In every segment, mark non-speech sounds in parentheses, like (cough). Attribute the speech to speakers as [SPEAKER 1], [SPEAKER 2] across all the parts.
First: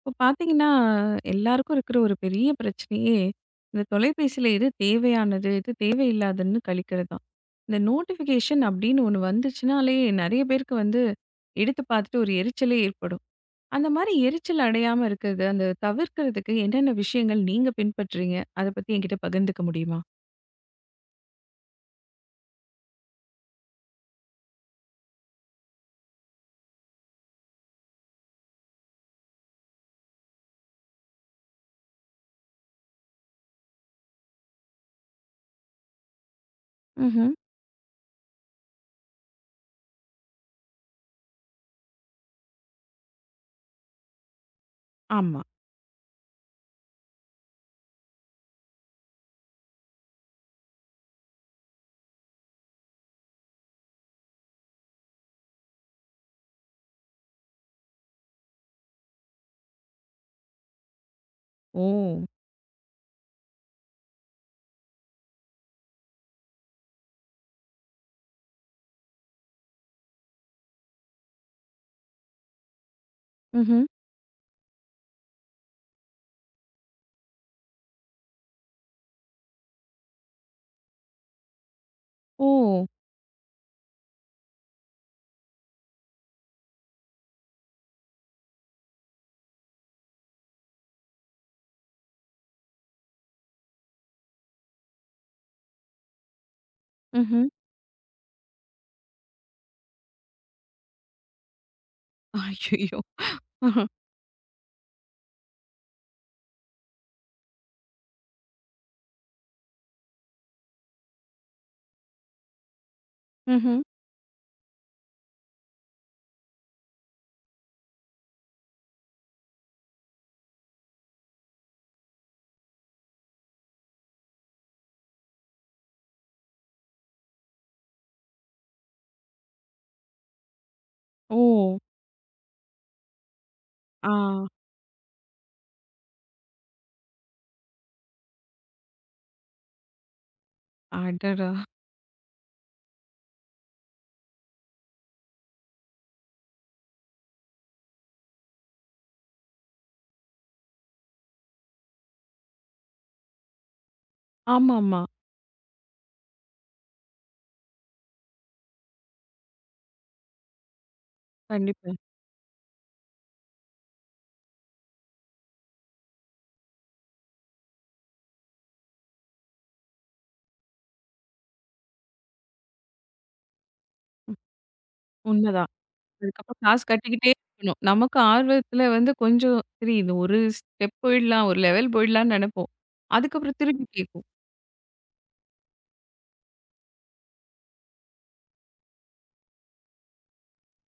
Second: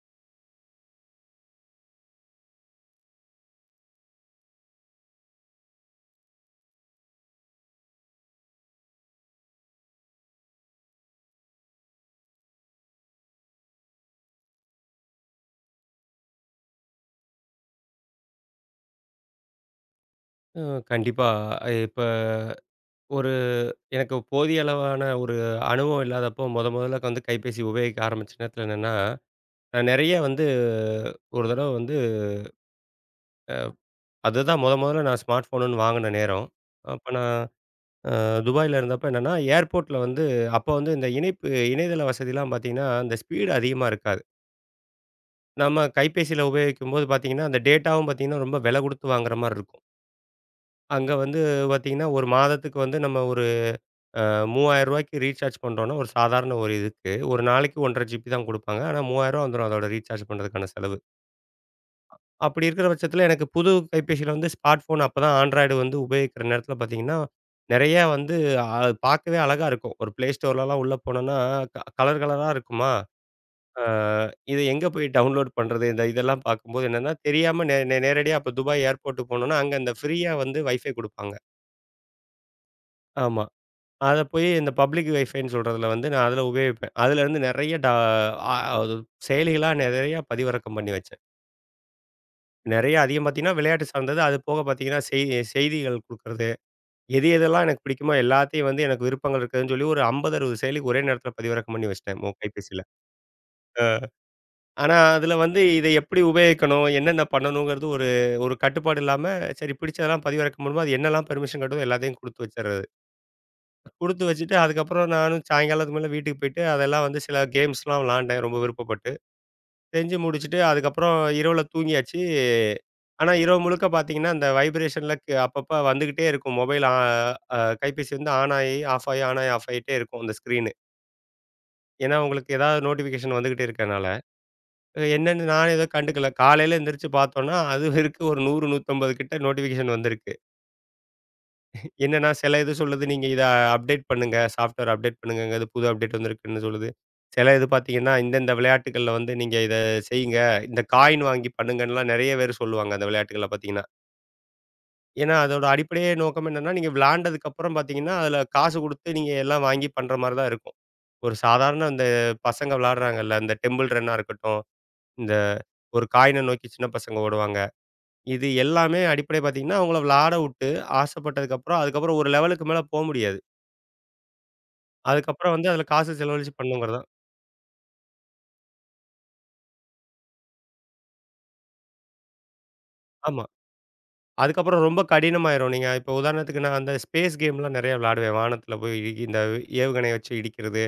[SPEAKER 1] இப்போ பார்த்தீங்கன்னா, எல்லாருக்கும் இருக்கிற ஒரு பெரிய பிரச்சனையே, இந்த தொலைபேசியில எது தேவையானது, எது தேவையில்லாதுன்னு கழிக்கிறது தான். இந்த நோட்டிஃபிகேஷன் அப்படின்னு ஒண்ணு வந்துச்சுனாலே, நெறைய பேருக்கு வந்து எடுத்து பார்த்துட்டு ஒரு எரிச்சலே ஏற்படும். அந்த மாரி எரிச்சல் அடையாம இருக்கிறது, அந்த தவிர்க்கிறதுக்கு என்னென்ன விஷயங்கள் நீங்க பின்பற்றீங்க? அத பத்தி என்கிட்ட பகிர்ந்துக்க முடியுமா?
[SPEAKER 2] ம். கண்டிப்பா. இப்ப ஒரு எனக்கு போதிய அளவான ஒரு அனுபவம் இல்லாதப்போ, மொதல்ல வந்து கைபேசி உபயோகிக்க ஆரம்பிச்ச நேரத்துல என்னன்னா, நான் நெறைய வந்து ஒரு தடவ வந்து அதுதான் மொதல்ல நான் ஸ்மார்ட் ஃபோனுன்னு வாங்குன நேரம். அப்ப
[SPEAKER 1] ம்ஹ்ம்.
[SPEAKER 2] நான் அ துபாய்ல இருந்தப்ப என்னன்னா, ஏர்போர்ட்ல வந்து அப்ப வந்து இந்த இணைப்பு இணையதள வசதிலாம் பாத்தீங்கன்னா, அந்த ஸ்பீடு அதிகமா இருக்காது.
[SPEAKER 1] ஆமா.
[SPEAKER 2] நம்ம கைபேசியில உபயோகிக்கும்போது பாத்தீங்கன்னா, அந்த டேட்டாவும் பாத்தீங்கன்னா, ரொம்ப விலை குடுத்து வாங்குற மாரி இருக்கும். அங்க வந்து பாத்தீங்கன்னா, 1 மாதத்துக்கு வந்து நம்ம ரூ. 3,000க்கு ரீசார்ஜ் பண்ணுறோம்னா, ஒரு சாதாரண ஒரு இதுக்கு, ஒரு நாளைக்கு 1 1/2 ஜிபி தான் குடுப்பாங்க. ஆனா, ரூ. 3,000 வந்துரும் அதோட ரீசார்ஜ் பண்ணுறதுக்கான செலவு.
[SPEAKER 1] ஓ!
[SPEAKER 2] அப்படி இருக்கிற பட்சத்தில எனக்கு புது கைபேசியில வந்து ஸ்மார்ட் ஃபோன் அப்ப தான் ஆண்ட்ராய்டு வந்து உபயோகிக்கிற நேரத்தில பார்த்தீங்கன்னா, நெறையா வந்து அ பார்க்கவே அழகா இருக்கும். ஒரு Play Storeலலாம் உள்ள போனோம்னா, கலர் கலரா இருக்குமா, அ
[SPEAKER 1] ம்ஹ்ம்.
[SPEAKER 2] இத எங்க போய் டவுன்லோட் பண்றது? இந்த இதெல்லாம் பார்க்கும்போது என்னன்னா, தெரியாம நே நே நேரடியா அப்ப துபாய் ஏர்போர்ட்டுக்கு போனோம்னா, அங்க இந்த ஃப்ரீயா வந்து வைஃபை குடுப்பாங்க.
[SPEAKER 1] ஓ!
[SPEAKER 2] ஆமா. அத போய் இந்த பப்ளிக் வைஃபைன்னு சொல்றதுல வந்து நான் அதில உபயோகிப்பேன். அதிலருந்து நெறைய டா அ அது செயலிகளா நெறையா பதிவிறக்கம் பண்ணி வச்சேன். நெறைய அதிகம் பார்த்தீங்கன்னா, விளையாட்டு சார்ந்தது. அது போக பார்த்தீங்கன்னா, செய்திகள் குடுக்குறது. எது
[SPEAKER 1] ம்ஹ்ம்.
[SPEAKER 2] எதெல்லாம் எனக்கு பிடிக்குமோ எல்லாத்தையும் வந்து எனக்கு விருப்பங்கள் இருக்குதுன்னு சொல்லி ஒரு 50, 60 செயலிக்கு ஒரே நேரத்தில பதிவிறக்கம் பண்ணி வச்சுட்டேன் கைபேசியில.
[SPEAKER 1] ஐயய்யோ!
[SPEAKER 2] அ ஆனா அதில வந்து இதை எப்படி உபயோகிக்கணும்? என்னென்ன பண்ணணுங்கிறது ஒரு ஒரு கட்டுப்பாடு இல்லாம சரி பிடிச்சதெல்லாம் பதிவிறக்கம் பண்ணும்போது, அது என்னெல்லாம் பெர்மிஷன் கட்டுதோ எல்லாத்தையும் குடுத்து வச்சறது.
[SPEAKER 1] ம்ஹ்ம்.
[SPEAKER 2] குடுத்து வச்சுட்டு, அதுக்கப்புறம் நானும் சாயங்காலத்துக்கு மேல வீட்டுக்கு போயிட்டு, அதெல்லாம் வந்து சில கேம்ஸ்லாம் விளாண்டேன் ரொம்ப விருப்பப்பட்டு. செஞ்சு முடிச்சுட்டு, அதுக்கப்புறம் இரவுல தூங்கியாச்சு. ஆனா, இரவு முழுக்க பார்த்தீங்கன்னா, அந்த வைப்ரேஷன்ல க் அப்பப்ப வந்துகிட்டே இருக்கும். மொபைல் ஆ அ கைபேசி வந்து ஆன் ஆயி, ஆஃப் ஆயி, ஆன் ஆயி, ஆஃப் ஆயிட்டே இருக்கும் அந்த ஸ்க்ரீனு.
[SPEAKER 1] ஓ!
[SPEAKER 2] ஏன்னா, உங்களுக்கு ஏதாவது நோட்டிஃபிகேஷன் வந்துகிட்டே இருக்கனால.
[SPEAKER 1] ஆ.
[SPEAKER 2] என்னன்னு நானே எதுவும் கண்டுக்கல. காலையில எந்திரிச்சு பார்த்தோன்னா, அது இருக்கு ஒரு 100, 150 கிட்ட நோட்டிஃபிகேஷன் வந்திருக்கு.
[SPEAKER 1] அடடா!
[SPEAKER 2] என்னன்னா, சில இது சொல்லுது, நீங்க இத அப்டேட் பண்ணுங்க. சாஃப்ட்வேர் அப்டேட் பண்ணுங்கங்க. இது புது அப்டேட் வந்திருக்குன்னு சொல்லுது. சில இது பார்த்தீங்கன்னா, இந்தந்த விளையாட்டுகள்ல வந்து நீங்க இத செய்யுங்க. இந்த காயின் வாங்கி பண்ணுங்கன்னுலாம் நெறைய பேர் சொல்லுவாங்க, அந்த விளையாட்டுகள்ல பார்த்தீங்கன்னா.
[SPEAKER 1] ஆமாமா.
[SPEAKER 2] ஏன்னா, அதோட அடிப்படையே நோக்கம் என்னன்னா, நீங்க விளையாண்டதுக்கப்புறம் பார்த்தீங்கன்னா, அதில காசு குடுத்து நீங்க எல்லாம் வாங்கி பண்ற மாரி தான் இருக்கும். ஒரு சாதாரண
[SPEAKER 1] கண்டிப்பா.
[SPEAKER 2] இந்த பசங்க விளையாடுறாங்கல்ல, இந்த டெம்பிள் ரன்னா இருக்கட்டும், இந்த ஒரு காயின நோக்கி சின்ன பசங்க ஓடுவாங்க. இது எல்லாமே அடிப்படை பார்த்தீங்கன்னா, அவங்கள விளையாட வுட்டு ஆசைப்பட்டதுக்கப்புறம், அதுக்கப்புறம் ஒரு லெவலுக்கு மேல போ முடியாது. அதுக்கப்புறம் வந்து
[SPEAKER 1] உண்மதான்.
[SPEAKER 2] அதில காசு செலவழிச்சு
[SPEAKER 1] அதுக்கப்புறம் காசு
[SPEAKER 2] பண்ணணுங்கிறது தான்.
[SPEAKER 1] கட்டிக்கிட்டே இருக்கணும். நமக்கு ஆர்வத்துல வந்து கொஞ்சம் சரி இது ஒரு ஸ்டெப் போயிடலாம், ஒரு லெவல் போயிடலாம்னு நெனைப்போம்.
[SPEAKER 2] ஆமா.
[SPEAKER 1] அதுக்கப்புறம் திருப்பி கேட்கும்.
[SPEAKER 2] அதுக்கப்புறம் ரொம்ப கடினமாயிரும். நீங்க இப்ப உதாரணத்துக்கு நான் அந்த ஸ்பேஸ் கேம்லாம் நெறைய விளையாடுவேன். வானத்தில போய் இந்த ஏவுகணைய வச்சு இடிக்கிறது,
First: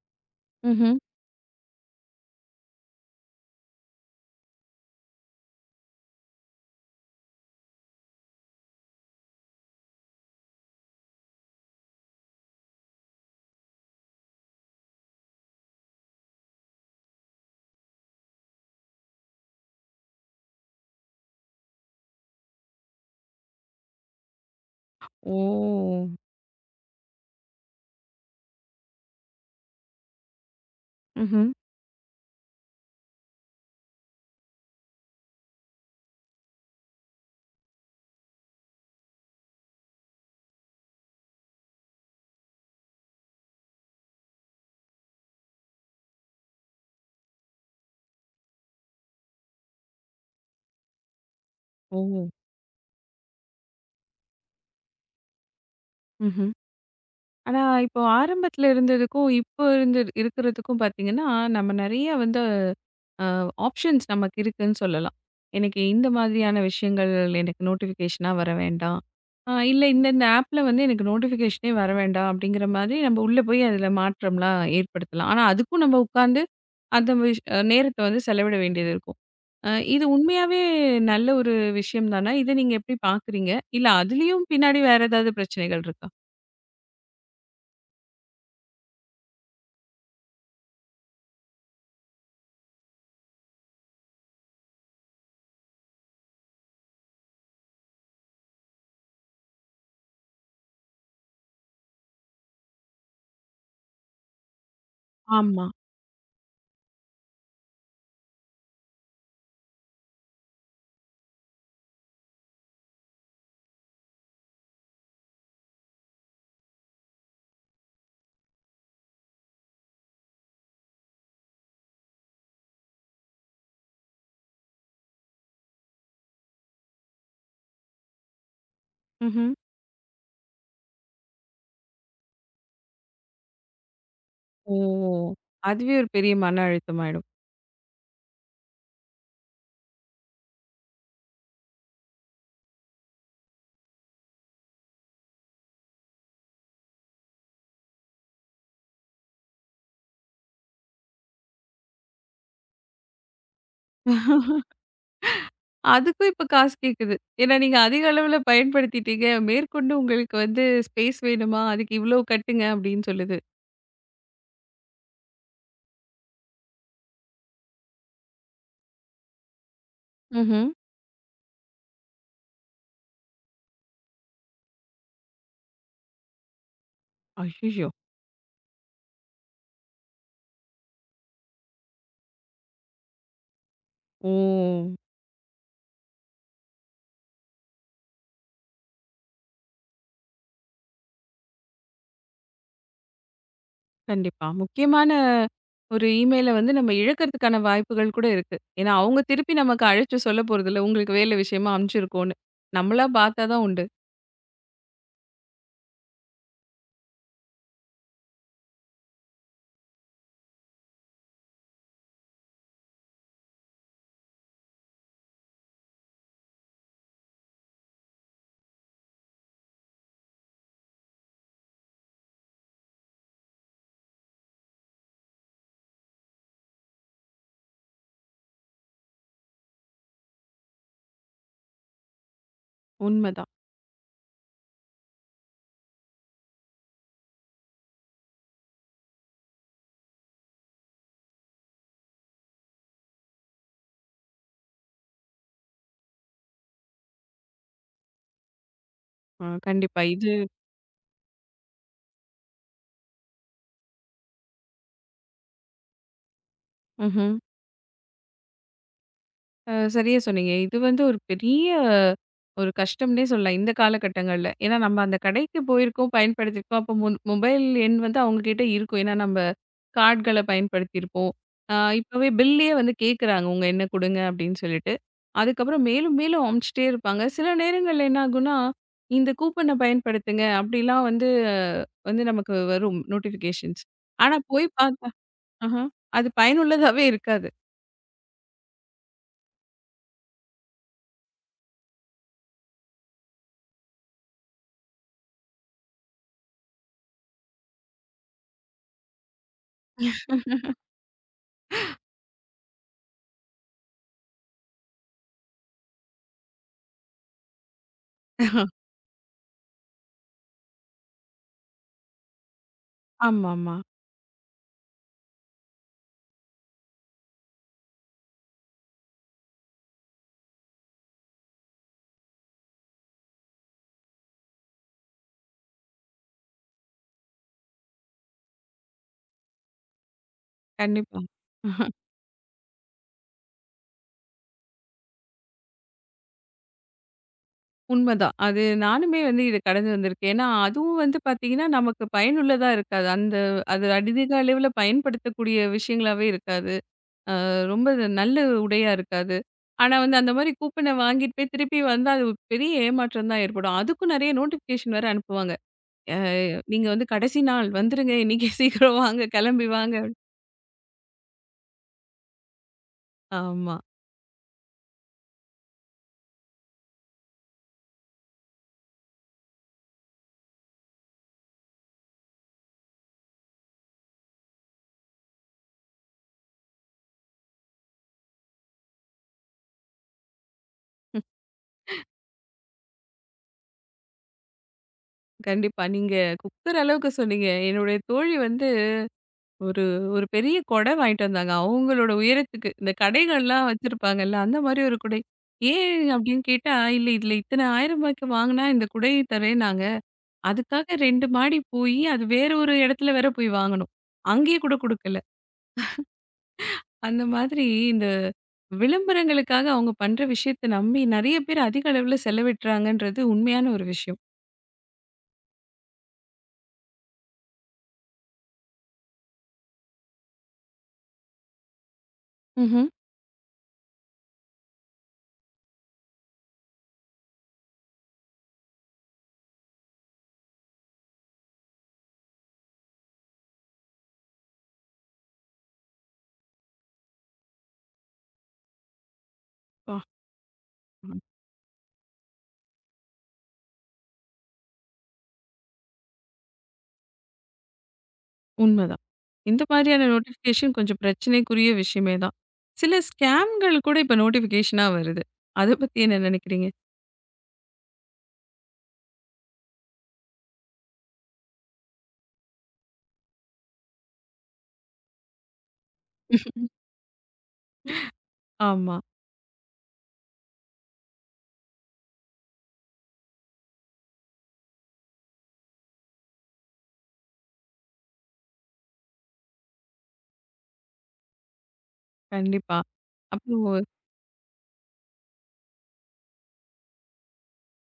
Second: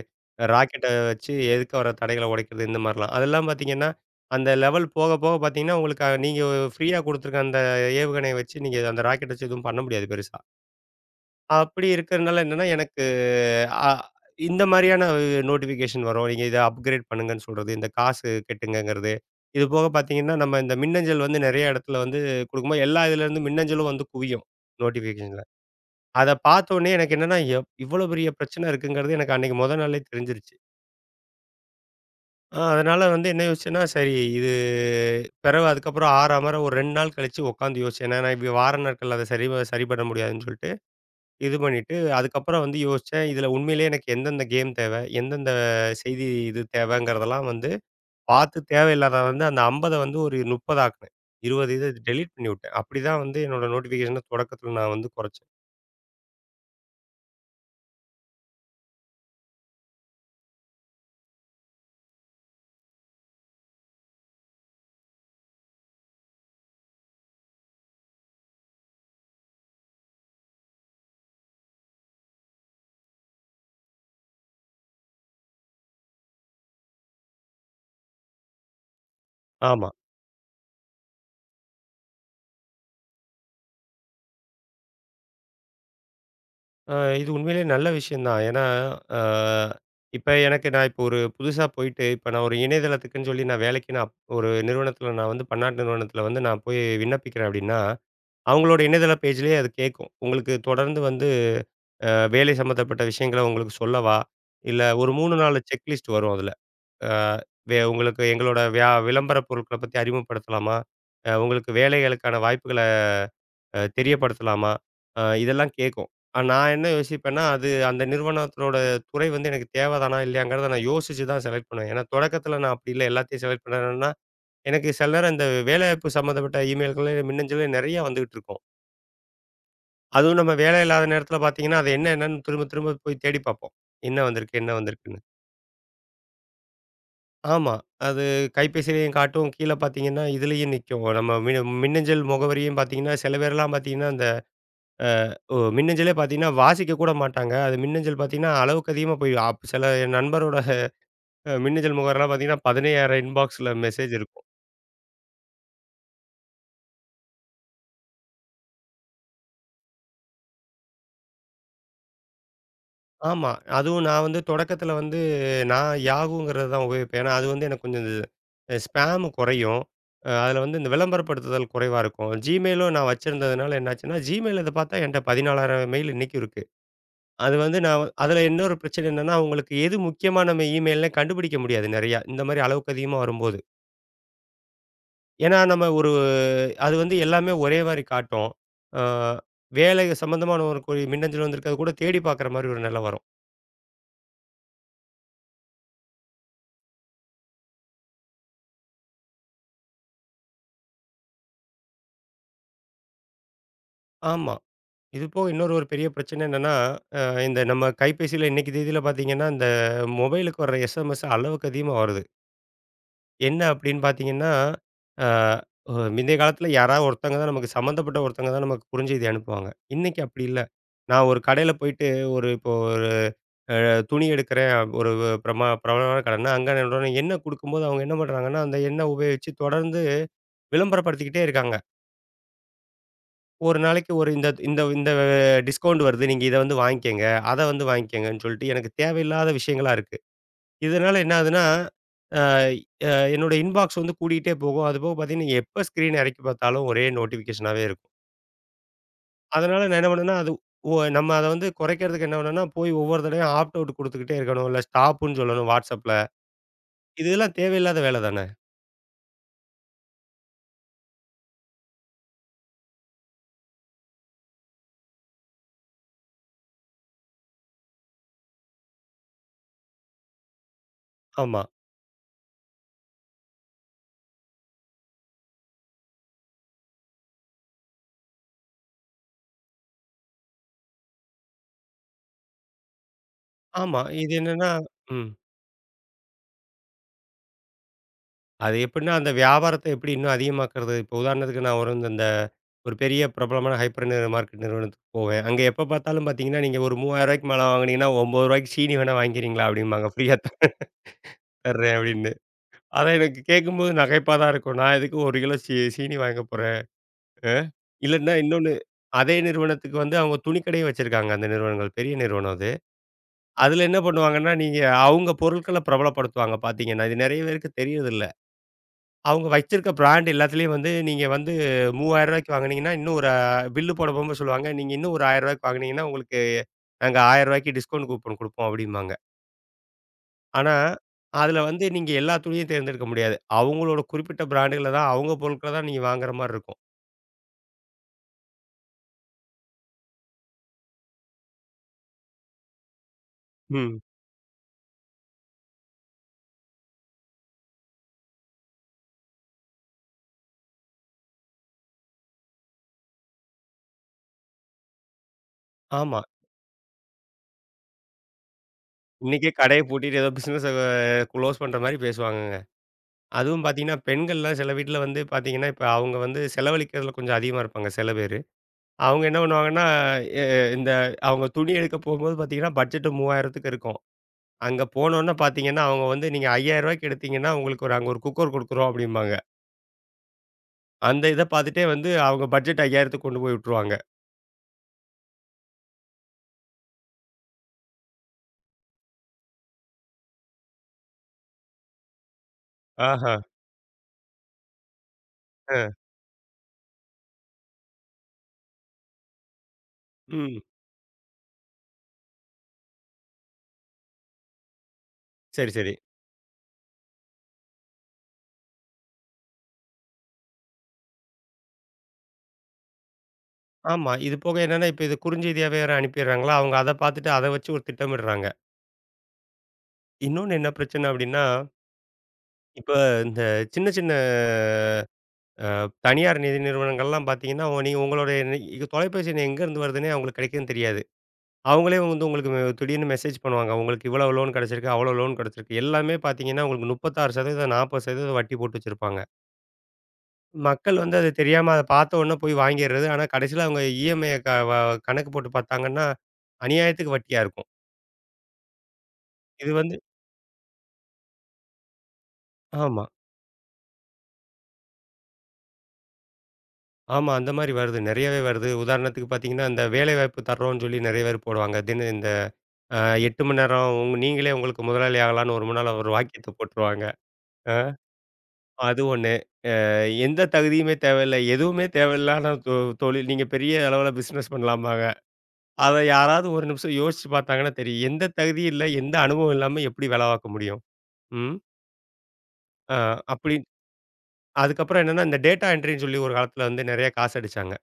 [SPEAKER 2] ராக்கெட்ட
[SPEAKER 1] ம்ஹ்ம்.
[SPEAKER 2] வச்சு எதுக்க வர தடைகள உடைக்கிறது இந்த மாரிலாம். அதெல்லாம் பார்த்தீங்கன்னா, அந்த லெவல் போக போக பார்த்தீங்கன்னா, உங்களுக்கு நீங்க ஃப்ரீயா குடுத்துருக்க அந்த ஏவுகணைய வச்சு நீங்க அந்த ராக்கெட்ட வச்சு எதுவும் பண்ண முடியாது பெருசா. அப்படி இருக்கிறனால என்னன்னா, எனக்கு அ இந்த மாரியான நோட்டிஃபிகேஷன் வரும். நீங்க இத அப்கிரேட் பண்ணுங்கன்னு சொல்றது, இந்த காசு கட்டுங்கங்கிறது. இது போக பார்த்தீங்கன்னா, நம்ம இந்த மின்னஞ்சல் வந்து நெறைய இடத்துல வந்து குடுக்கும்போது, எல்லா இதுலேருந்து மின்னஞ்சலும் வந்து குவியும் நோட்டிஃபிகேஷன்ல.
[SPEAKER 1] ஓ!
[SPEAKER 2] அத பார்த்த உடனே எனக்கு என்னன்னா, இவ்வளோ பெரிய பிரச்சனை இருக்குங்கிறது எனக்கு அன்னைக்கு மொத நாளே தெரிஞ்சிருச்சு.
[SPEAKER 1] ம்ஹ்ம்.
[SPEAKER 2] அதனால வந்து என்ன யோசிச்சேன்னா, சரி இது பிறவு அதுக்கப்புறம் ஆறாமற ஒரு 2 நாள் கழிச்சு உட்காந்து யோசிச்சேன். ஏன்னா, நான் இப்படி வார நாட்கள்ல அத சரி சரி பண்ண முடியாதுன்னு சொல்லிட்டு. இது பண்ணிட்டு, அதுக்கப்புறம் வந்து யோசிச்சேன், இதில உண்மையிலேயே எனக்கு எந்தெந்த கேம் தேவ? எந்தெந்த செய்தி இது தேவைங்கிறதெல்லாம் வந்து பார்த்து தேவையில்லாத வந்து அந்த 50 வந்து ஒரு 30 ஆக்குனேன். 20 இத
[SPEAKER 1] ஓ!
[SPEAKER 2] டெலீட் பண்ணிவிட்டேன். அப்படிதான் வந்து என்னோட நோட்டிஃபிகேஷன தொடக்கத்தில நான் வந்து குறைச்சேன்.
[SPEAKER 1] ம்ஹ்ம். ஆனா இப்போ ஆரம்பத்துல இருந்ததுக்கும், இப்போ இருந்தது இருக்கிறதுக்கும் பார்த்தீங்கன்னா, நம்ம நெறைய வந்து ஆப்ஷன்ஸ் நமக்கு இருக்குன்னு சொல்லலாம். எனக்கு இந்த மாதிரியான விஷயங்கள் எனக்கு நோட்டிஃபிகேஷனா வர வேண்டாம். இல்ல இந்தந்த ஆப்ல வந்து எனக்கு நோட்டிஃபிகேஷனே வர வேண்டாம் அப்படிங்கிற மாதிரி நம்ம உள்ள போய் அதில மாற்றம்லாம் ஏற்படுத்தலாம். ஆனா அதுக்கும் நம்ம உட்கார்ந்து அந்த விஷ் நேரத்த வந்து செலவிட வேண்டியது இருக்கும். அ
[SPEAKER 2] ஆமா.
[SPEAKER 1] இது உண்மையாவே நல்ல ஒரு விஷயம் தானா? இத நீங்க எப்படி பார்க்குறீங்க? இல்ல அதுலயும் பின்னாடி வேற ஏதாவது பிரச்சனைகள் இருக்கா?
[SPEAKER 2] அ இது உண்மையிலேயே நல்ல விஷயம் தான். ஏன்னா, அ இப்ப எனக்கு நான் இப்போ ஒரு புதுசா போயிட்டு, இப்ப நான் ஒரு இணையதளத்துக்குன்னு சொல்லி நான் வேலைக்கு நான் ஒரு நிறுவனத்தில நான் வந்து பன்னாட்டு நிறுவனத்தில வந்து நான் போய் விண்ணப்பிக்கிறேன் அப்படின்னா, அவங்களோட இணையதள பேஜ்லயே அது கேட்கும். உங்களுக்கு தொடர்ந்து வந்து வேலை சம்மந்தப்பட்ட விஷயங்கள உங்களுக்கு சொல்லவா, இல்ல ஒரு 3, 4
[SPEAKER 1] ஆமா.
[SPEAKER 2] செக்லிஸ்ட் வரும் அதுல. அ வே உங்களுக்கு எங்களோட விளம்பர பொருட்கள பத்தி அறிமுகப்படுத்தலாமா? உங்களுக்கு வேலைகளுக்கான வாய்ப்புகள தெரியப்படுத்தலாமா? இதெல்லாம் கேக்கும். நான் என்ன யோசிப்பேன்னா, அது அந்த நிறுவனத்தோட துறை வந்து எனக்கு தேவதானா, இல்லையாங்கிறத நான் யோசிச்சு தான் செலக்ட் பண்ணுவேன். ஏன்னா தொடக்கத்துல நான் அப்படி இல்ல. எல்லாத்தையும் செலக்ட் பண்ணேன்னா, எனக்கு சில நேரம் இந்த வேலைவாய்ப்பு சம்மந்தப்பட்ட இமெயில்களே, மின்னஞ்சலே நெறைய வந்துகிட்டு இருக்கும்.
[SPEAKER 1] ம்ஹ்ம்.
[SPEAKER 2] அதுவும் நம்ம வேலை இல்லாத நேரத்தில பார்த்தீங்கன்னா, அது என்ன என்னன்னு திரும்ப திரும்ப போய் தேடி பார்ப்போம். என்ன வந்திருக்கு? என்ன
[SPEAKER 1] ஓ!
[SPEAKER 2] வந்திருக்குன்னு?
[SPEAKER 1] அதுவே ஒரு பெரிய மன அழுத்தமாயிடும்.
[SPEAKER 2] ஆமா. அது கைபேசியிலயும் காட்டும். கீழ பார்த்தீங்கன்னா, இதுலயும் நிக்கும். நம்ம மின்னஞ்சல் முகவரியும் பார்த்தீங்கன்னா, சில பேர்லாம் பார்த்தீங்கன்னா, அந்த மின்னஞ்சலே பார்த்தீங்கன்னா, வாசிக்க கூட மாட்டாங்க. அது மின்னஞ்சல் பார்த்தீங்கன்னா, அளவுக்கு அதிகமா போய் சில என் நண்பரோட மின்னஞ்சல் முகவரிலாம் பார்த்தீங்கன்னா, 15,000 இன்பாக்ஸ்ல மெசேஜ் இருக்கும்.
[SPEAKER 1] அதுக்கும் இப்ப காசு கேக்குது. ஏன்னா நீங்க அதிக அளவுல பயன்படுத்திட்டீங்க. மேற்கொண்டு உங்களுக்கு வந்து ஸ்பேஸ் வேணுமா? அதுக்கு இவ்ளோ கட்டுங்க அப்டின்னு சொல்லுது.
[SPEAKER 2] ஆமா. அதுவும் நான் வந்து தொடக்கத்தில வந்து நான் யாகூங்கிறத தான் உபயோகிப்பேன். ஏன்னா, அது வந்து எனக்கு கொஞ்சம் இது ஸ்பேம் குறையும். அதில
[SPEAKER 1] ம்ஹ்ம்.
[SPEAKER 2] வந்து இந்த விளம்பரப்படுத்துதல் குறைவா இருக்கும். Gmailலும் நான் வச்சிருந்ததுனால என்னாச்சுன்னா, Gmail இத பார்த்தா என்ட்ட 14,000 மெயில் இன்னைக்கும் இருக்கு. அது வந்து
[SPEAKER 1] ஐய்யய்யோ!
[SPEAKER 2] நான் அதில இன்னொரு பிரச்சனை என்னன்னா, உங்களுக்கு எது முக்கியமான நம்ம இமெயில்னே கண்டுபிடிக்க முடியாது நெறையா. இந்த மாரி அளவுக்கு அதிகமா வரும்போது.
[SPEAKER 1] ஓ!
[SPEAKER 2] ஏன்னா, நம்ம ஒரு அது வந்து எல்லாமே ஒரே மாரி காட்டும். அ வேலை சம்மந்தமான ஒரு மின்னஞ்சல் வந்திருக்கு. அது கூட தேடி பார்க்குற மாரி ஒரு நிலை வரும்.
[SPEAKER 1] கண்டிப்பா. முக்கியமான ஒரு இமெயில வந்து நம்ம இழக்கிறதுக்கான வாய்ப்புகள் கூட இருக்கு. ஏன்னா அவங்க திருப்பி நமக்கு அழைச்சு சொல்ல போறதில்ல. உங்களுக்கு வேலை விஷயமா அனுப்பிச்சிருக்கோம்னு. நம்மளா பார்த்தா தான் உண்டு.
[SPEAKER 2] ஆமா. இது போக இன்னொரு ஒரு பெரிய பிரச்சனை என்னன்னா, அ இந்த நம்ம கைபேசியில இன்னைக்கு தேதியில பார்த்தீங்கன்னா, இந்த மொபைலுக்கு வர எஸ்எம்எஸ் அளவுக்கு அதிகமா வருது. என்ன அப்டின்னு பார்த்தீங்கன்னா, அ ஒ முந்தைய காலத்தில யாராவது ஒருத்தங்க தான் நமக்கு சம்மந்தப்பட்ட ஒருத்தங்க தான் நமக்கு குறுஞ்செய்தி அனுப்புவாங்க. இன்னைக்கு அப்படி இல்ல. நான் ஒரு கடையில போயிட்டு ஒரு இப்போ ஒரு துணி எடுக்கிறேன். ஒரு பிரபலமான கடைன்னா, அங்க என்ன குடுக்கும்போது அவங்க என்ன பண்றாங்கன்னா, அந்த எண்ண உபயோகிச்சு தொடர்ந்து விளம்பரப்படுத்திக்கிட்டே இருக்காங்க.
[SPEAKER 1] உண்மதான்.
[SPEAKER 2] ஒரு நாளைக்கு ஒரு இந்த இந்த இந்த டிஸ்கவுண்ட் வருது. நீங்க இத வந்து வாங்கிக்கங்க. அத வந்து வாங்கிக்கங்கன்னு சொல்லிட்டு எனக்கு தேவையில்லாத விஷயங்களா இருக்கு. இதனால என்ன ஆகுதுன்னா, அ அ என்னோட இன்பாக்ஸ் வந்து கூடிக்கிட்டே போகும். அதுபோக பார்த்தீங்கன்னா, எப்ப ஸ்க்ரீன் இறக்கி பார்த்தாலும் ஒரே நோட்டிஃபிகேஷனாவே இருக்கும். அதனால நான்
[SPEAKER 1] கண்டிப்பா.
[SPEAKER 2] என்ன
[SPEAKER 1] இது
[SPEAKER 2] பண்ணேன்னா, அது நம்ம அத வந்து குறைக்கிறதுக்கு என்ன பண்ணேன்னா, போய் ஒவ்வொரு தடவையும் ஆப்ட் அவுட் குடுத்துக்கிட்டே இருக்கணும். இல்ல ஸ்டாப்புன்னு சொல்லணும் WhatsAppல.
[SPEAKER 1] ம்ஹ்ம்.
[SPEAKER 2] இதெல்லாம் தேவையில்லாத வேலை தானே!
[SPEAKER 1] சரியா சொன்னீங்க. இது வந்து ஒரு பெரிய ஒரு கஷ்டம்னே சொல்லலாம். இந்த காலகட்டங்கள்ல. ஏன்னா நம்ம அந்த கடைக்கு போயிருக்கோம், பயன்படுத்தியிருக்கோம். அப்போ மொபைல் எண் வந்து அவங்ககிட்ட இருக்கும். ஏன்னா நம்ம கார்ட்கள பயன்படுத்தியிருப்போம்.
[SPEAKER 2] ஆமா,
[SPEAKER 1] இப்பவே பில்லேயே வந்து கேட்குறாங்க, "உங்க எண்ண குடுங்க" அப்படின்னு சொல்லிட்டு. அதுக்கப்புறம் மேலும் மேலும் அமுச்சுட்டே இருப்பாங்க. சில நேரங்கள்ல என்ன ஆகும்னா, இந்த கூப்பன பயன்படுத்துங்க அப்படிலாம் வந்து அஹ் வந்து நமக்கு வரும் நோட்டிஃபிகேஷன்ஸ்.
[SPEAKER 2] ஆமா. இது
[SPEAKER 1] ஆனா போய்
[SPEAKER 2] என்னன்னா
[SPEAKER 1] பார்த்தா
[SPEAKER 2] ம்.
[SPEAKER 1] ஆஹ. அது பயனுள்ளதாவே இருக்காது.
[SPEAKER 2] அது எப்படின்னா, அந்த வியாபாரத்த எப்படி இன்னும் அதிகமாக்குறது? இப்போ உதாரணத்துக்கு நான் ஒரு இந்த இந்த ஒரு பெரிய பிரபலமான ஹைப்பர் மார்க்கெட் நிறுவனத்துக்கு போவேன். அங்க எப்ப பார்த்தாலும் பார்த்தீங்கன்னா, நீங்க ஒரு ரூ. 3000க்கு மேல வாங்குனீங்கன்னா, ரூ. 9க்கு சீனி வேணா வாங்கிக்கிறீங்களா? அப்படிம்பாங்க. (laughs) ஃப்ரீயா தர்றேன் அப்படின்னு. அதான் எனக்கு கேட்கும்போது நகைப்பா தான் இருக்கும். நான் எதுக்கு 1 கிலோ சீனி வாங்க போறேன்? அ இல்லன்னா இன்னொன்னு அதே நிறுவனத்துக்கு வந்து அவங்க துணிக்கடையும் வச்சிருக்காங்க அந்த நிறுவனங்கள். பெரிய நிறுவனம் அது.
[SPEAKER 1] ஆமாமா.
[SPEAKER 2] அதுல என்ன பண்ணுவாங்கன்னா, நீங்க அவங்க பொருட்கள பிரபலப்படுத்துவாங்க பார்த்தீங்கன்னா, இது நெறைய பேருக்கு தெரியறதில்ல. அவங்க வச்சிருக்க பிராண்ட் எல்லாத்துலயும் வந்து நீங்க வந்து ரூ. 3,000 வாங்குனீங்கன்னா, இன்னும் ஒரு பில் போட போகும்போது சொல்லுவாங்க. நீங்க இன்னும் ஒரு ரூ. 1000 வாங்குனீங்கன்னா, உங்களுக்கு நாங்க ரூ. 1000 டிஸ்கவுண்ட் கூப்பன் குடுப்போம் அப்டிம்பாங்க. ஆனா,
[SPEAKER 1] கண்டிப்பா.
[SPEAKER 2] அதுல வந்து நீங்க எல்லா துணியும் தேர்ந்தெடுக்க முடியாது. அவங்களோட குறிப்பிட்ட பிராண்டுகள தான், அவங்க பொருட்கள தான் நீங்க வாங்குற மாரி இருக்கும்.
[SPEAKER 1] உண்மதான். அது நானுமே வந்து இத கடந்து வந்திருக்கேன். ஏன்னா, அதுவும் வந்து பார்த்தீங்கன்னா, நமக்கு பயனுள்ளதா இருக்காது. அந்த அது
[SPEAKER 2] ம்.
[SPEAKER 1] அதிக அளவில பயன்படுத்தக்கூடிய விஷயங்களாவே இருக்காது. அ ரொம்ப இது நல்ல உடையா இருக்காது. ஆனா வந்து அந்த மாரி கூப்பன வாங்கிட்டு போய் திருப்பி வந்தா, அது ஒரு பெரிய ஏமாற்றம் தான் ஏற்படும். அதுக்கும் நெறைய நோட்டிஃபிகேஷன் வேற அனுப்புவாங்க. அ
[SPEAKER 2] ஆமா.
[SPEAKER 1] நீங்க வந்து கடைசி நாள் வந்துருங்க, இன்னைக்கு (laughs) சீக்கிரம் வாங்க,
[SPEAKER 2] இன்னைக்கே
[SPEAKER 1] கிளம்பி
[SPEAKER 2] கடைய
[SPEAKER 1] வாங்க.
[SPEAKER 2] பூட்டிட்டு ஏதோ பிசினஸ குளோஸ் பண்ற மாரி பேசுவாங்கங்க. அதுவும்
[SPEAKER 1] ஆமா.
[SPEAKER 2] பாத்தீங்கன்னா, பெண்கள்லாம் சில வீட்ல வந்து பாத்தீங்கன்னா, இப்ப அவங்க வந்து செலவழிக்கிறதுல கொஞ்சம் அதிகமா இருப்பாங்க சில பேரு. அவங்க என்ன பண்ணுவாங்கன்னா, எ இந்த அவங்க துணி எடுக்க போம்போது பார்த்தீங்கன்னா, பட்ஜெட் 3,000க்கு இருக்கும். அங்க போனோனே பார்த்தீங்கன்னா, அவங்க வந்து நீங்க ரூ. 5,000க்கு எடுத்தீங்கன்னா, உங்களுக்கு ஒரு அங்க ஒரு குக்கர் குடுக்குறோம் அப்படிம்பாங்க. அந்த இத பார்த்துட்டே வந்து அவங்க பட்ஜெட் 5,000த்துக்கு கொண்டு போய் விட்டுருவாங்க.
[SPEAKER 1] கண்டிப்பா. நீங்க குத்துற அளவுக்கு சொன்னீங்க. என்னுடைய தோழி வந்து ஒரு ஒரு பெரிய கொடை வாங்கிட்டு வந்தாங்க. அவங்களோட உயரத்துக்கு. இந்த
[SPEAKER 2] ஆஹா.
[SPEAKER 1] கடைகள்லாம் வச்சிருப்பாங்கல்ல, அந்த மாரி ஒரு குடை.
[SPEAKER 2] அ.
[SPEAKER 1] ஏன் அப்படின்னு கேட்டா, "இல்ல இதுல இத்தனை ரூ. 1000க்கு வாங்குனா இந்த குடை தரேன்னாங்க.
[SPEAKER 2] ம்.
[SPEAKER 1] அதுக்காக 2 மாடி போயி, அது வேற ஒரு இடத்துல வேற போய் வாங்கணும். அங்கேயே கூட குடுக்கல."
[SPEAKER 2] சரி, சரி.
[SPEAKER 1] அந்த மாதிரி இந்த விளம்பரங்களுக்காக அவங்க பண்ற விஷயத்த நம்பி நெறைய பேர் அதிக அளவுல செலவிடுறாங்கன்றது உண்மையான ஒரு
[SPEAKER 2] ஆமா.
[SPEAKER 1] விஷயம்.
[SPEAKER 2] இது போக என்னன்னா, இப்ப இது குறுஞ்செய்தியாவே வேற அனுப்பிடுறாங்களா, அவங்க அத பார்த்துட்டு அத வச்சு ஒரு திட்டமிடுறாங்க. இன்னொன்னு என்ன பிரச்சனை அப்படின்னா,
[SPEAKER 1] ம்ஹ்ம்.
[SPEAKER 2] இப்ப இந்த சின்ன சின்ன தனியார் நிதி நிறுவனங்கள்லாம் பார்த்தீங்கன்னா, நீங்க உங்களுடைய நி- இது தொலைபேசி எண் எங்கேருந்து வருதுன்னே அவங்களுக்கு கிடைக்குதுன்னு தெரியாது. அவங்களே வந்து உங்களுக்கு மெ திடீர்னு மெசேஜ் பண்ணுவாங்க. உங்களுக்கு இவ்வளோ லோன் கிடைச்சிருக்கு, அவ்வளோ லோன் கிடைச்சிருக்கு. எல்லாமே பார்த்தீங்கன்னா, உங்களுக்கு 36% 40% வட்டி போட்டு வச்சிருப்பாங்க.
[SPEAKER 1] பா
[SPEAKER 2] மக்கள் வந்து அது தெரியாம அத பார்த்த உடனே போய் வாங்கிர்றது. ஆனா கடைசியில அவங்க இஎம்ஐய க வ கணக்கு போட்டு பார்த்தாங்கன்னா, அநியாயத்துக்கு வட்டியா இருக்கும்.
[SPEAKER 1] உண்மதான். இந்த
[SPEAKER 2] இது வந்து
[SPEAKER 1] மாதிரியான நோட்டிஃபிகேஷன் கொஞ்சம் பிரச்சனைக்குரிய விஷயமே தான். சில
[SPEAKER 2] ஆமா.
[SPEAKER 1] ஸ்கேம்கள் கூட இப்ப நோட்டிஃபிகேஷனா வருது. அத பத்தி என்ன நினைக்கிறீங்க?
[SPEAKER 2] ஆமா. அந்த மாரி வருது. நெறையவே வருது. உதாரணத்துக்கு பார்த்தீங்கன்னா, இந்த வேலைவாய்ப்பு தர்றோம்ன்னு சொல்லி நெறைய பேர் போடுவாங்க. இந்த அ 8 மணி நேரம் உங் நீங்களே உங்களுக்கு முதலாளி ஆகலான்னு ஒரு முன்னால ஒரு வாக்கியத்த
[SPEAKER 1] (laughs)
[SPEAKER 2] போட்டுருவாங்க. அ
[SPEAKER 1] ஆமா,
[SPEAKER 2] அது ஒண்ணு. எந்த தகுதியுமே தேவையில்ல. எதுவுமே தேவையில்லாத தொழில். நீங்க பெரிய அளவுல பிசினஸ் பண்ணலாம்பாங்க. அத யாராவது ஒரு நிமிஷம் யோசிச்சு பார்த்தாங்கன்னா தெரியும். எந்த தகுதியும் இல்ல, எந்த அனுபவம் இல்லாம எப்படி வேல பார்க்க முடியும்? ம்.
[SPEAKER 1] கண்டிப்பா.
[SPEAKER 2] அ அப்படி
[SPEAKER 1] அப்புறம் ஒரு-
[SPEAKER 2] அதுக்கப்புறம் என்னன்னா, இந்த டேட்டா என்ட்ரின்னு சொல்லி ஒரு காலத்துல வந்து நெறைய காசு அடிச்சாங்க.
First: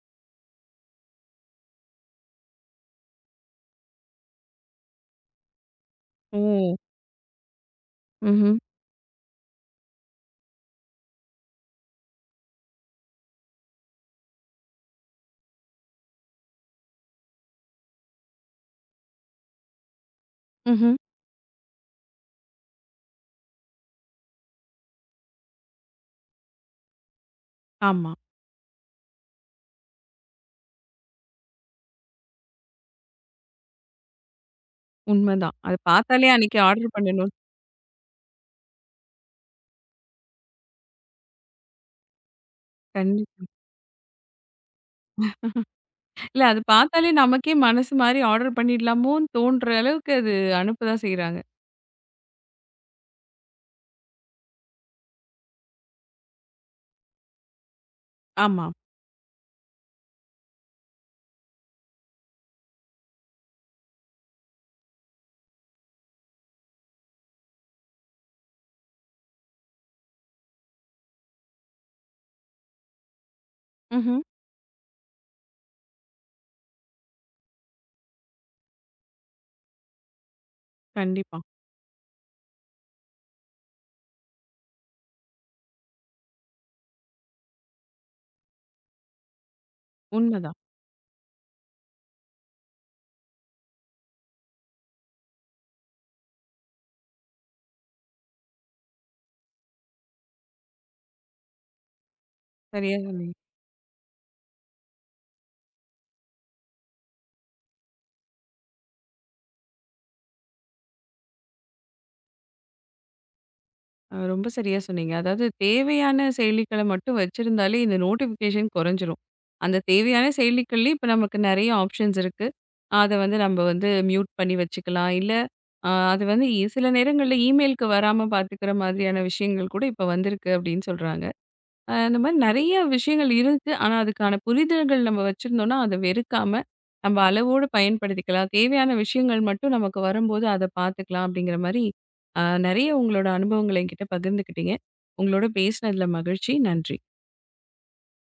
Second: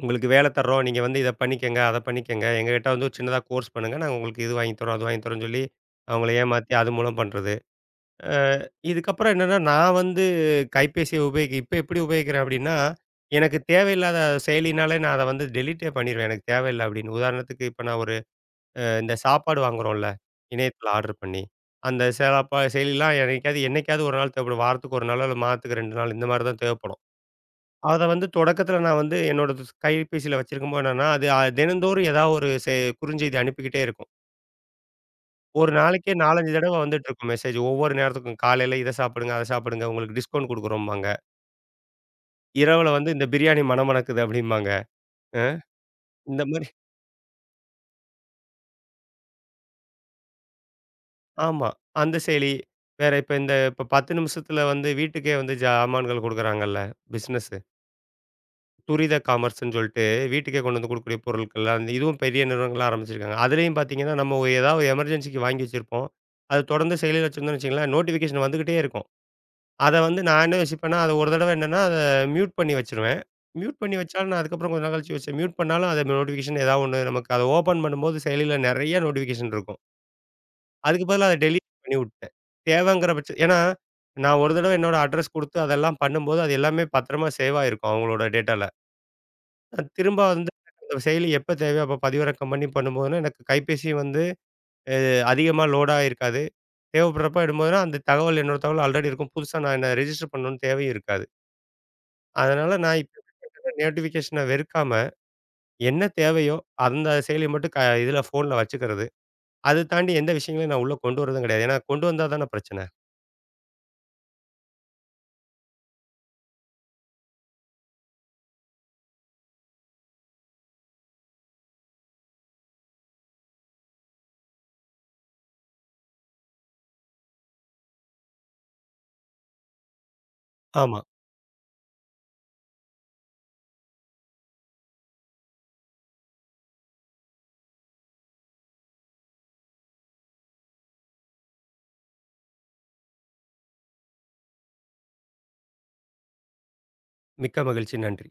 [SPEAKER 2] உங்களுக்கு வேல தர்றோம். நீங்க வந்து இத பண்ணிக்கங்க, அத பண்ணிக்கங்க. எங்ககிட்ட வந்து ஒரு சின்னதா கோர்ஸ் பண்ணுங்க. நாங்க உங்களுக்கு இது வாங்கி தர்றோம், அது வாங்கி தர்றோம்ன்னு சொல்லி, அவங்கள ஏமாத்தி
[SPEAKER 1] ஓ!
[SPEAKER 2] அது மூலம் பண்றது.
[SPEAKER 1] ம்ஹ்ம்,
[SPEAKER 2] இதுக்கப்புறம் என்னன்னா, நான் வந்து கைபேசிய உபயோகிக்க இப்ப எப்படி உபயோகிக்கிறேன் அப்படின்னா, எனக்கு தேவையில்லாத செயலினாலே நான் அத வந்து டெலீட்டே பண்ணிருவேன். எனக்கு தேவையில்ல அப்படின்னு. உதாரணத்துக்கு இப்ப நான் ஒரு இந்த சாப்பாடு வாங்குறோம்ல, இணையத்தில
[SPEAKER 1] ம்ஹ்ம்.
[SPEAKER 2] ஆர்டர் பண்ணி. அந்த சாப்பா செயலிலாம் என்னைக்காவது என்னைக்காவது ஒரு நாள் தேவைப்படும். வாரத்துக்கு 1 நாளோ, இல்ல மாதத்துக்கு 2 நாள் இந்த மாரி தான் தேவைப்படும். அத
[SPEAKER 1] ஆமா,
[SPEAKER 2] வந்து தொடக்கத்தில நான் வந்து என்னோட கைபேசியில வச்சிருக்கும்போது என்னன்னா, அது தினந்தோறும் ஏதாவது ஒரு குறுஞ்செய்தி அனுப்பிக்கிட்டே இருக்கும்.
[SPEAKER 1] உண்மதான்.
[SPEAKER 2] ஒரு
[SPEAKER 1] அத
[SPEAKER 2] நாளைக்கே
[SPEAKER 1] பார்த்தாலே
[SPEAKER 2] 4, 5
[SPEAKER 1] அன்னைக்கு
[SPEAKER 2] தடவ
[SPEAKER 1] ஆர்டர்
[SPEAKER 2] வந்துட்டுருக்கும்
[SPEAKER 1] பண்ணணும்.
[SPEAKER 2] மெசேஜ். ஒவ்வொரு நேரத்துக்கும் காலையில இத சாப்பிடுங்க, அத சாப்பிடுங்க. உங்களுக்கு டிஸ்கவுண்ட் குடுக்குறோம்பாங்க. இரவுல வந்து இந்த
[SPEAKER 1] கண்டிப்பா.
[SPEAKER 2] பிரியாணி மனம் மணக்குது அப்டிம்பாங்க. அ இந்த
[SPEAKER 1] இல்ல அது
[SPEAKER 2] மாரி
[SPEAKER 1] பார்த்தாலே நமக்கே மனசு மாறி ஆர்டர் பண்ணிடலாமோன்னு தோன்ற அளவுக்கு அது அனுப்ப தான் செய்றாங்க.
[SPEAKER 2] ஆமா. அந்த செயலி. வேற இப்ப இந்த இப்ப 10 நிமிஷத்துல வந்து வீட்டுக்கே வந்து ஜாமான்கள் குடுக்குறாங்கல்ல பிசினஸு.
[SPEAKER 1] ஆமா.
[SPEAKER 2] துரித காமர்ஸ்ன்னு சொல்ட்டு வீட்டுக்கே கொண்டு வந்து குடுக்கக்கூடிய பொருட்கள்லாம் வந்து இதுவும் பெரிய நிறுவனங்கள்லாம் ஆரம்பிச்சிருக்காங்க. அதுலயும் பார்த்தீங்கன்னா, நம்ம ஒரு ஏதாவது எமர்ஜென்சிக்கு வாங்கி வச்சிருப்போம். அது தொடர்ந்து செயலில வச்சிருந்தோம்னு வச்சுக்கங்களேன், நோட்டிஃபிகேஷன் வந்துகிட்டே இருக்கும். அத வந்து நான் என்ன யோசிப்பேன்னா, அத ஒரு தடவ என்னன்னா, அத மியூட் பண்ணி வச்சுருவேன். மியூட் பண்ணி
[SPEAKER 1] ம்ஹ்ம்.
[SPEAKER 2] வச்சாலும் நான் அதுக்கப்புறம் கொஞ்ச நாள் கழிச்சு வச்சேன். மியூட் பண்ணாலும் அது நோட்டிஃபிகேஷன் ஏதாவது ஒண்ணு நமக்கு அத ஓப்பன் பண்ணும்போது செயலில நெறைய நோட்டிஃபிகேஷன் இருக்கும். அதுக்கு பதிலா அத
[SPEAKER 1] கண்டிப்பா.
[SPEAKER 2] டெலீட் பண்ணி விட்டேன். தேவைங்கிற பட்ச ஏன்னா, நான் ஒரு தடவ என்னோட அட்ரஸ் குடுத்து அதெல்லாம் பண்ணும்போது, அது எல்லாமே பத்திரமா சேவ் ஆயிருக்கும் அவங்களோட டேட்டால. நான் திரும்ப வந்து
[SPEAKER 1] உண்மதான்.
[SPEAKER 2] அந்த செயலி எப்ப தேவையோ அப்ப பதிவிறக்கம் பண்ணி பண்ணும்போதுனா, எனக்கு கைபேசியும் வந்து அ அதிகமா லோடா இருக்காது. தேவைப்படுறப்ப எடுக்கும்போதுனா, அந்த தகவல் என்னோட தகவல் ஆல்ரெடி இருக்கும். புதுசா நான் என்ன ரிஜிஸ்டர் பண்ணணும்னு தேவையும் இருக்காது. அதனால
[SPEAKER 1] சரியா
[SPEAKER 2] நான் இப்ப
[SPEAKER 1] சொன்னீங்க.
[SPEAKER 2] நோட்டிஃபிகேஷன வெறுக்காம, என்ன தேவையோ அந்த செயலிய மட்டும் இதுல ஃபோன்ல வச்சுக்கிறது. அது தாண்டி எந்த விஷயங்களையும் நான் உள்ள கொண்டு வரதும் கிடையாது. ஏன்னா கொண்டு வந்தா தானே பிரச்சனை.
[SPEAKER 1] ரொம்ப சரியா சொன்னீங்க. அதாவது தேவையான செயலிகள மட்டும் வச்சிருந்தாலே இந்த நோட்டிஃபிகேஷன் குறைஞ்சிரும். அந்த தேவையான செயலிகள்லயே இப்ப நமக்கு நெறைய ஆப்ஷன்ஸ் இருக்கு. அத வந்து நம்ம வந்து மியூட் பண்ணி வச்சுக்கலாம். இல்ல அது வந்து சில நேரங்கள்ல இமெயிலுக்கு வராம பார்த்துக்கிற மாதிரியான விஷயங்கள் கூட இப்ப வந்திருக்கு அப்படின்னு
[SPEAKER 2] ஆமா.
[SPEAKER 1] சொல்றாங்க. இந்த மாரி நெறைய விஷயங்கள் இருக்கு. ஆனா, அதுக்கான புரிதல்கள் நம்ம வச்சிருந்தோம்னா, அத வெறுக்காம, நம்ம அளவோடு பயன்படுத்திக்கலாம். தேவையான விஷயங்கள் மட்டும் நமக்கு வரும்போது அத பார்த்துக்கலாம் அப்படிங்கிற மாரி, அ நெறைய உங்களோட அனுபவங்கள என்கிட்ட பகிர்ந்துக்கிட்டீங்க. உங்களோட பேசினதுல மகிழ்ச்சி. நன்றி.
[SPEAKER 2] மிக்க மகிழ்ச்சி. நன்றி.